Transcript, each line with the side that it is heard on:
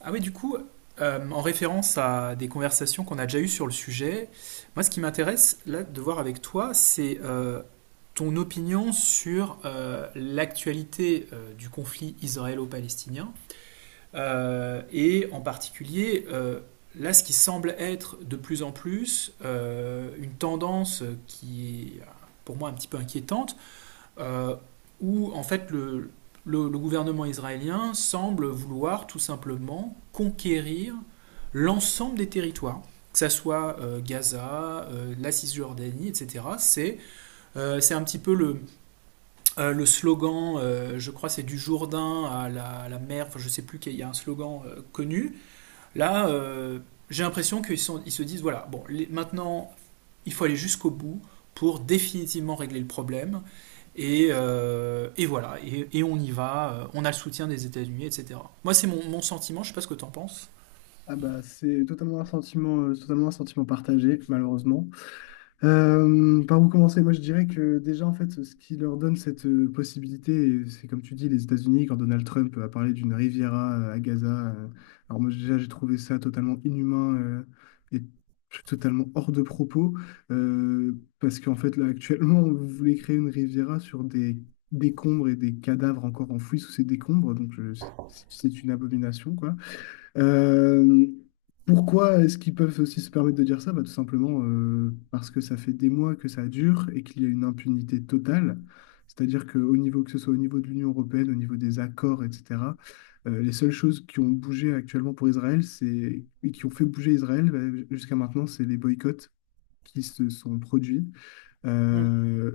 right: Ah oui, du coup, en référence à des conversations qu'on a déjà eues sur le sujet, moi ce qui m'intéresse là de voir avec toi, c'est ton opinion sur l'actualité du conflit israélo-palestinien et en particulier là ce qui semble être de plus en plus une tendance qui est pour moi un petit peu inquiétante, euh, où en fait le gouvernement israélien semble vouloir tout simplement conquérir l'ensemble des territoires, que ça soit Gaza, la Cisjordanie, etc. C'est un petit peu le le slogan, je crois c'est du Jourdain à à la mer, enfin je sais plus qu'il y a un slogan connu. Là, j'ai l'impression qu'ils ils se disent voilà, bon, les, maintenant il faut aller jusqu'au bout pour définitivement régler le problème. Et voilà, et on y va. On a le soutien des États-Unis, etc. Moi, c'est mon sentiment, je sais pas ce que tu en penses.
left: Ah bah, c'est totalement un sentiment partagé, malheureusement. Par où commencer? Moi, je dirais que déjà, en fait, ce qui leur donne cette possibilité, et c'est comme tu dis, les États-Unis, quand Donald Trump a parlé d'une Riviera à Gaza. euh, alors moi, déjà, j'ai trouvé ça totalement inhumain et totalement hors de propos, parce qu'en fait, là, actuellement, vous voulez créer une Riviera sur des décombres et des cadavres encore enfouis sous ces décombres, donc c'est une abomination, euh, pourquoi est-ce qu'ils peuvent aussi se permettre de dire ça? Bah, tout simplement parce que ça fait des mois que ça dure et qu'il y a une impunité totale. C'est-à-dire que, au niveau, que ce soit au niveau de l'Union européenne, au niveau des accords, etc., les seules choses qui ont bougé actuellement pour Israël, c'est, et qui ont fait bouger Israël bah, jusqu'à maintenant, c'est les boycotts qui se sont produits.
right: Mm.
left: Euh,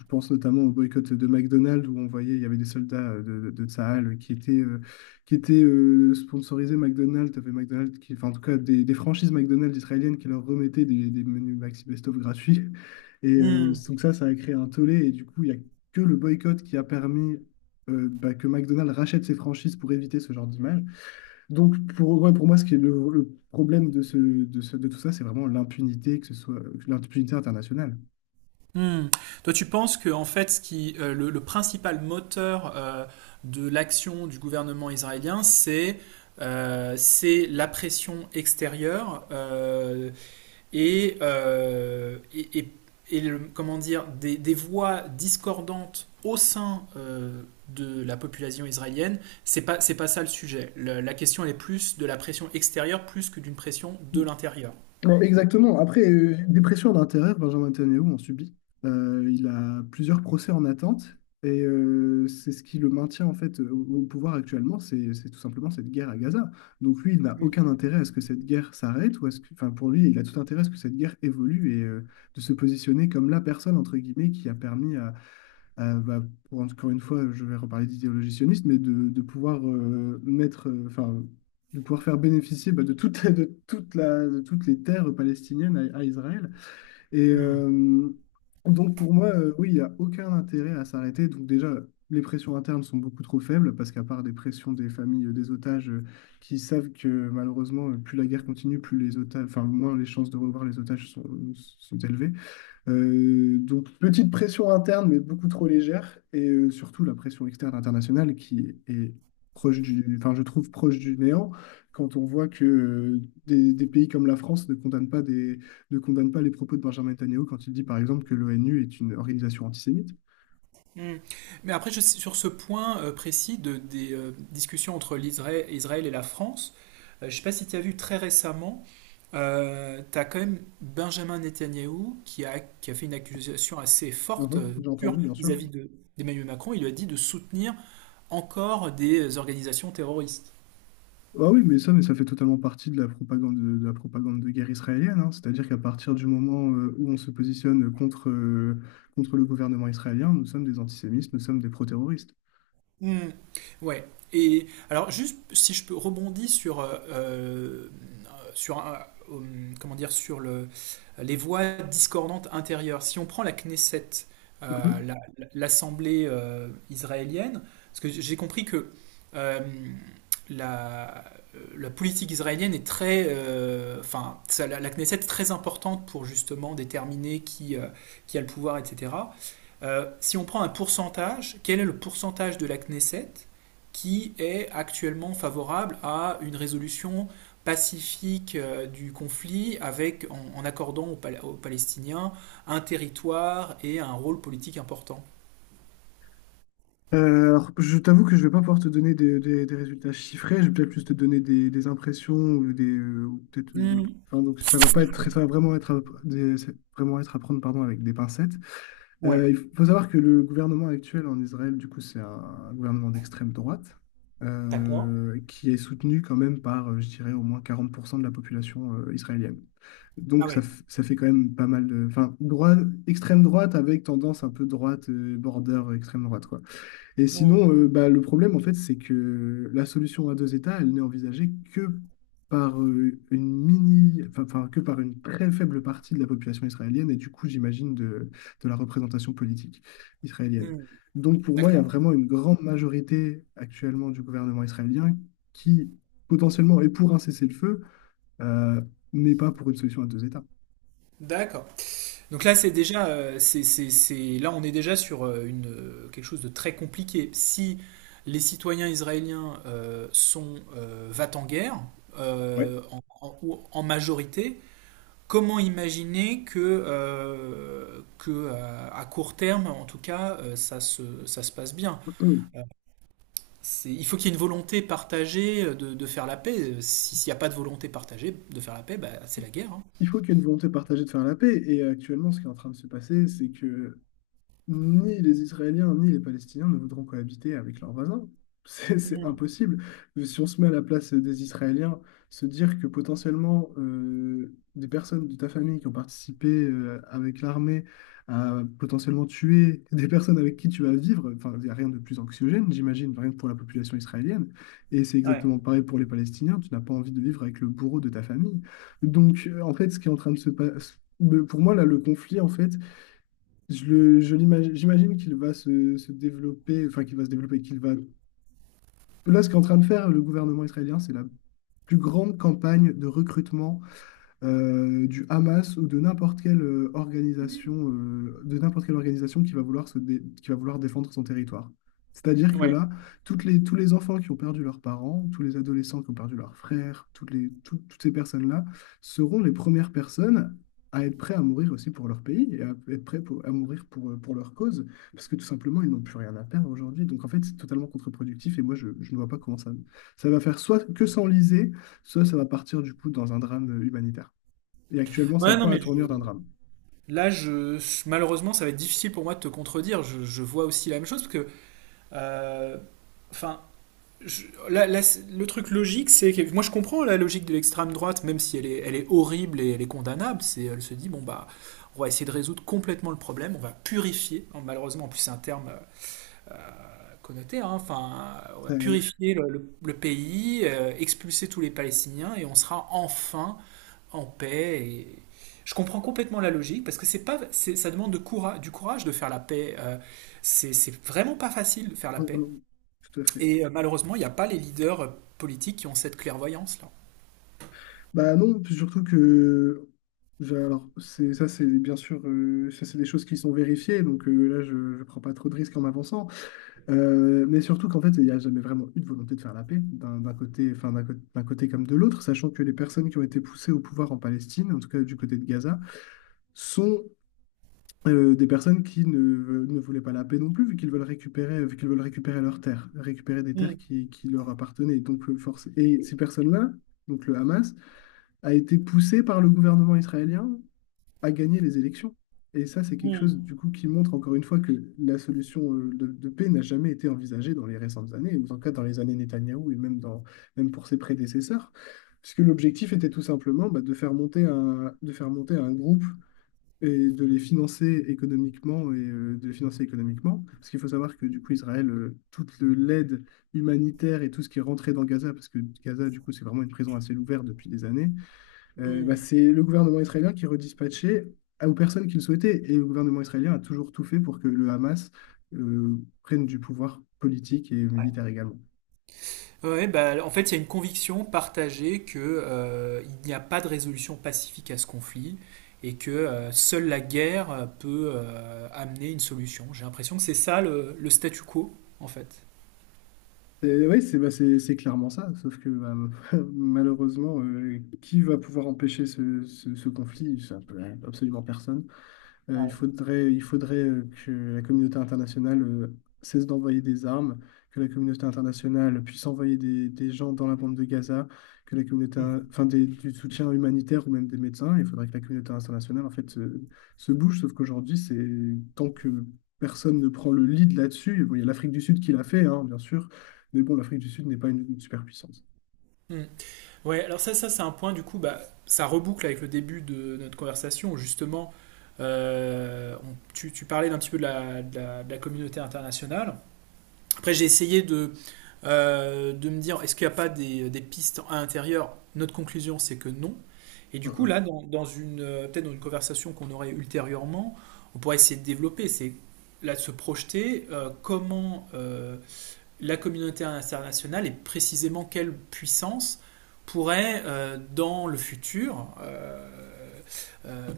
left: je pense notamment au boycott de McDonald's où on voyait il y avait des soldats de Tsahal qui étaient sponsorisés McDonald's, t'avais McDonald's qui, enfin, en tout cas des franchises McDonald's israéliennes qui leur remettaient des menus Maxi Best-of gratuits. Et
right: Mm.
left: donc ça a créé un tollé et du coup, il n'y a que le boycott qui a permis que McDonald's rachète ses franchises pour éviter ce genre d'image. Donc, pour, ouais, pour moi, ce qui est le problème de tout ça, c'est vraiment l'impunité, que ce soit l'impunité internationale.
right: Mm. Toi, tu penses que en fait, le principal moteur de l'action du gouvernement israélien, c'est la pression extérieure et des voix discordantes au sein de la population israélienne, c'est pas ça le sujet. La question elle est plus de la pression extérieure plus que d'une pression de l'intérieur.
left: Ouais, exactement. Après, des pressions à Benjamin Netanyahu en subit. Il a plusieurs procès en attente et c'est ce qui le maintient en fait au pouvoir actuellement, c'est tout simplement cette guerre à Gaza. Donc lui, il n'a aucun intérêt à ce que cette guerre s'arrête ou à ce que, enfin pour lui, il a tout intérêt à ce que cette guerre évolue et de se positionner comme la personne entre guillemets qui a permis euh, bah, pour encore une fois, je vais reparler d'idéologie sioniste, mais de pouvoir mettre, enfin, de pouvoir faire bénéficier bah, de toute, de toute la, de toutes les terres palestiniennes à Israël. Et
right: Mm.
left: donc pour moi, oui, il n'y a aucun intérêt à s'arrêter. Donc déjà, les pressions internes sont beaucoup trop faibles parce qu'à part des pressions des familles des otages qui savent que malheureusement, plus la guerre continue, plus les otages, enfin, moins les chances de revoir les otages sont élevées. Donc, petite pression interne, mais beaucoup trop légère. Et surtout, la pression externe internationale qui est proche du, enfin, je trouve proche du néant quand on voit que des pays comme la France ne condamnent pas ne condamnent pas les propos de Benjamin Netanyahu quand il dit, par exemple, que l'ONU est une organisation antisémite.
right: Hmm. Mais après, sur ce point précis de, des discussions entre l'Israël Israël et la France, je ne sais pas si tu as vu très récemment, tu as quand même Benjamin Netanyahou qui a fait une accusation assez forte
left: Mhm, j'ai
right: dure
left: entendu, bien sûr.
right: vis-à-vis de, d'Emmanuel Macron. Il lui a dit de soutenir encore des organisations terroristes.
left: Ah oui, mais ça fait totalement partie de la propagande de, la propagande de guerre israélienne, hein. C'est-à-dire qu'à partir du moment où on se positionne contre, contre le gouvernement israélien, nous sommes des antisémites, nous sommes des pro-terroristes.
right: Hmm. Ouais. Et alors, juste si je peux rebondir sur, sur sur le, les voix discordantes intérieures. Si on prend la Knesset, l'Assemblée israélienne, parce que j'ai compris que euh, la, la politique israélienne est enfin, la, la Knesset est très importante pour justement déterminer qui a le pouvoir, etc. Si on prend un pourcentage, quel est le pourcentage de la Knesset qui est actuellement favorable à une résolution pacifique du conflit avec, en, en accordant aux Palestiniens un territoire et un rôle politique important.
left: Alors, je t'avoue que je vais pas pouvoir te donner des résultats chiffrés. Je vais peut-être plus te donner des impressions ou des, ou peut-être,
right: Mmh.
left: enfin, donc, ça va pas être, ça va vraiment être, c'est vraiment être à prendre, pardon, avec des pincettes.
right: Ouais.
left: Il faut savoir que le gouvernement actuel en Israël, du coup, c'est un gouvernement d'extrême droite
right: D'accord.
left: qui est soutenu quand même par, je dirais, au moins 40% de la population israélienne.
right: Ah
left: Donc, ça,
right: ouais.
left: ça fait quand même pas mal de. Enfin, droite, extrême droite avec tendance un peu droite, border extrême droite, quoi. Et
right: Mmh.
left: sinon, bah, le problème, en fait, c'est que la solution à deux États, elle n'est envisagée que par une mini, enfin, que par une très faible partie de la population israélienne et du coup, j'imagine, de la représentation politique israélienne.
right: Mmh.
left: Donc, pour moi, il y a
right: D'accord.
left: vraiment une grande majorité actuellement du gouvernement israélien qui, potentiellement, est pour un cessez-le-feu, euh, mais pas pour une solution à deux États.
right: D'accord. Donc là, c'est déjà, là, on est déjà sur quelque chose de très compliqué. Si les citoyens israéliens sont va-t-en-guerre
left: Ouais.
right: ou en majorité, comment imaginer que, à court terme, en tout cas, ça se passe bien? Il faut qu'il y ait une volonté partagée de faire la paix. S'il n'y a pas de volonté partagée de faire la paix, bah, c'est la guerre, hein.
left: Il faut qu'il y ait une volonté partagée de faire la paix. Et actuellement, ce qui est en train de se passer, c'est que ni les Israéliens ni les Palestiniens ne voudront cohabiter avec leurs voisins. C'est impossible. Si on se met à la place des Israéliens, se dire que potentiellement des personnes de ta famille qui ont participé avec l'armée à potentiellement tuer des personnes avec qui tu vas vivre, enfin, il n'y a rien de plus anxiogène, j'imagine, rien que pour la population israélienne. Et c'est
right: Ouais,
left: exactement pareil pour les Palestiniens. Tu n'as pas envie de vivre avec le bourreau de ta famille. Donc, en fait, ce qui est en train de se passer, pour moi, là, le conflit, en fait, je l'imagine, j'imagine qu'il va se développer, enfin qu'il va se développer, qu'il va. Là, ce qu'est en train de faire le gouvernement israélien, c'est la plus grande campagne de recrutement du Hamas ou de n'importe quelle organisation, de n'importe quelle organisation qui va vouloir qui va vouloir défendre son territoire. C'est-à-dire que
right: ouais.
left: là, toutes les, tous les enfants qui ont perdu leurs parents, tous les adolescents qui ont perdu leurs frères, toutes les, toutes ces personnes-là seront les premières personnes à être prêts à mourir aussi pour leur pays et à être prêts à mourir pour leur cause, parce que tout simplement, ils n'ont plus rien à perdre aujourd'hui. Donc en fait, c'est totalement contre-productif et moi, je ne vois pas comment ça, ça va faire soit que s'enliser, soit ça va partir du coup dans un drame humanitaire. Et actuellement, ça
right: Ouais, non,
left: prend la
right: mais
left: tournure d'un drame.
right: Là, je, malheureusement, ça va être difficile pour moi de te contredire. Je vois aussi la même chose parce que, euh, enfin, là, le truc logique, c'est que moi, je comprends la logique de l'extrême droite, même si elle est horrible et elle est condamnable. C'est, elle se dit, bon bah, on va essayer de résoudre complètement le problème, on va purifier. Hein. Malheureusement, en plus, c'est un terme connoté, hein. Enfin, on va
left: Ça-
right: purifier le pays, expulser tous les Palestiniens et on sera enfin en paix. Et... Je comprends complètement la logique parce que c'est pas, c'est- ça demande de du courage de faire la paix. C'est vraiment pas facile de faire la
left: non,
right: paix.
left: non, tout à fait.
right: Et malheureusement, il n'y a pas les leaders politiques qui ont cette clairvoyance-là.
left: Bah non, puis surtout que, alors, c'est, ça, c'est bien sûr, ça, c'est des choses qui sont vérifiées, donc là, je ne prends pas trop de risques en m'avançant. Mais surtout qu'en fait, il n'y a jamais vraiment eu de volonté de faire la paix, d'un côté, enfin, d'un côté comme de l'autre, sachant que les personnes qui ont été poussées au pouvoir en Palestine, en tout cas du côté de Gaza, sont des personnes qui ne, ne voulaient pas la paix non plus, vu qu'ils veulent récupérer, vu qu'ils veulent récupérer leurs terres, récupérer des terres
right: Mm,
left: qui leur appartenaient. Donc, force... Et ces personnes-là, donc le Hamas, a été poussé par le gouvernement israélien à gagner les élections. Et ça, c'est quelque chose, du coup, qui montre encore une fois que la solution de paix n'a jamais été envisagée dans les récentes années, ou en tout cas dans les années Netanyahou et même, dans, même pour ses prédécesseurs, puisque l'objectif était tout simplement bah, de faire monter un, de faire monter un groupe et de les financer économiquement et de les financer économiquement. Parce qu'il faut savoir que du coup, Israël, toute l'aide humanitaire et tout ce qui est rentré dans Gaza, parce que Gaza, du coup, c'est vraiment une prison à ciel ouvert depuis des années, bah,
right: mm.
left: c'est le gouvernement israélien qui redispatchait aux personnes qui le souhaitaient. Et le gouvernement israélien a toujours tout fait pour que le Hamas euh, prenne du pouvoir politique et
right: Ouais,
left: militaire également.
right: Ouais, bah, en fait, il y a une conviction partagée que, il n'y a pas de résolution pacifique à ce conflit et que seule la guerre peut amener une solution. J'ai l'impression que c'est ça le statu quo, en fait.
left: Oui, c'est bah, c'est clairement ça, sauf que bah, malheureusement, qui va pouvoir empêcher ce, ce conflit? Ça peut- absolument personne.
right: Ouais.
left: Il faudrait que la communauté internationale cesse d'envoyer des armes, que la communauté internationale puisse envoyer des gens dans la bande de Gaza, que la communauté,
right: Mm.
left: enfin du soutien humanitaire ou même des médecins. Il faudrait que la communauté internationale en fait se bouge. Sauf qu'aujourd'hui, c'est tant que personne ne prend le lead là-dessus. Bon, il y a l'Afrique du Sud qui l'a fait, hein, bien sûr. Mais bon, l'Afrique du Sud n'est pas une superpuissance.
right: Mm. Ouais, alors ça c'est un point du coup, bah, ça reboucle avec le début de notre conversation où justement, tu, tu parlais d'un petit peu de de la communauté internationale. Après, j'ai essayé de me dire, est-ce qu'il n'y a pas des, des pistes à l'intérieur. Notre conclusion, c'est que non. Et
left: Ah,
right: du coup,
left: ah.
right: là, dans une, peut-être dans une conversation qu'on aurait ultérieurement, on pourrait essayer de développer, c'est là de se projeter, la communauté internationale et précisément quelle puissance pourrait, dans le futur, euh,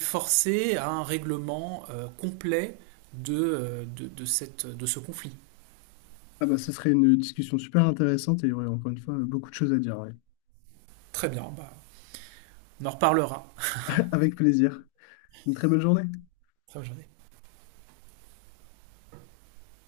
right: forcer à un règlement complet de, de ce conflit.
left: Ah bah, ce serait une discussion super intéressante et il y aurait encore une fois beaucoup de choses à dire, ouais.
right: Très bien, bah, on en reparlera.
left: Avec plaisir. Une très belle journée.
right: Très bonne journée.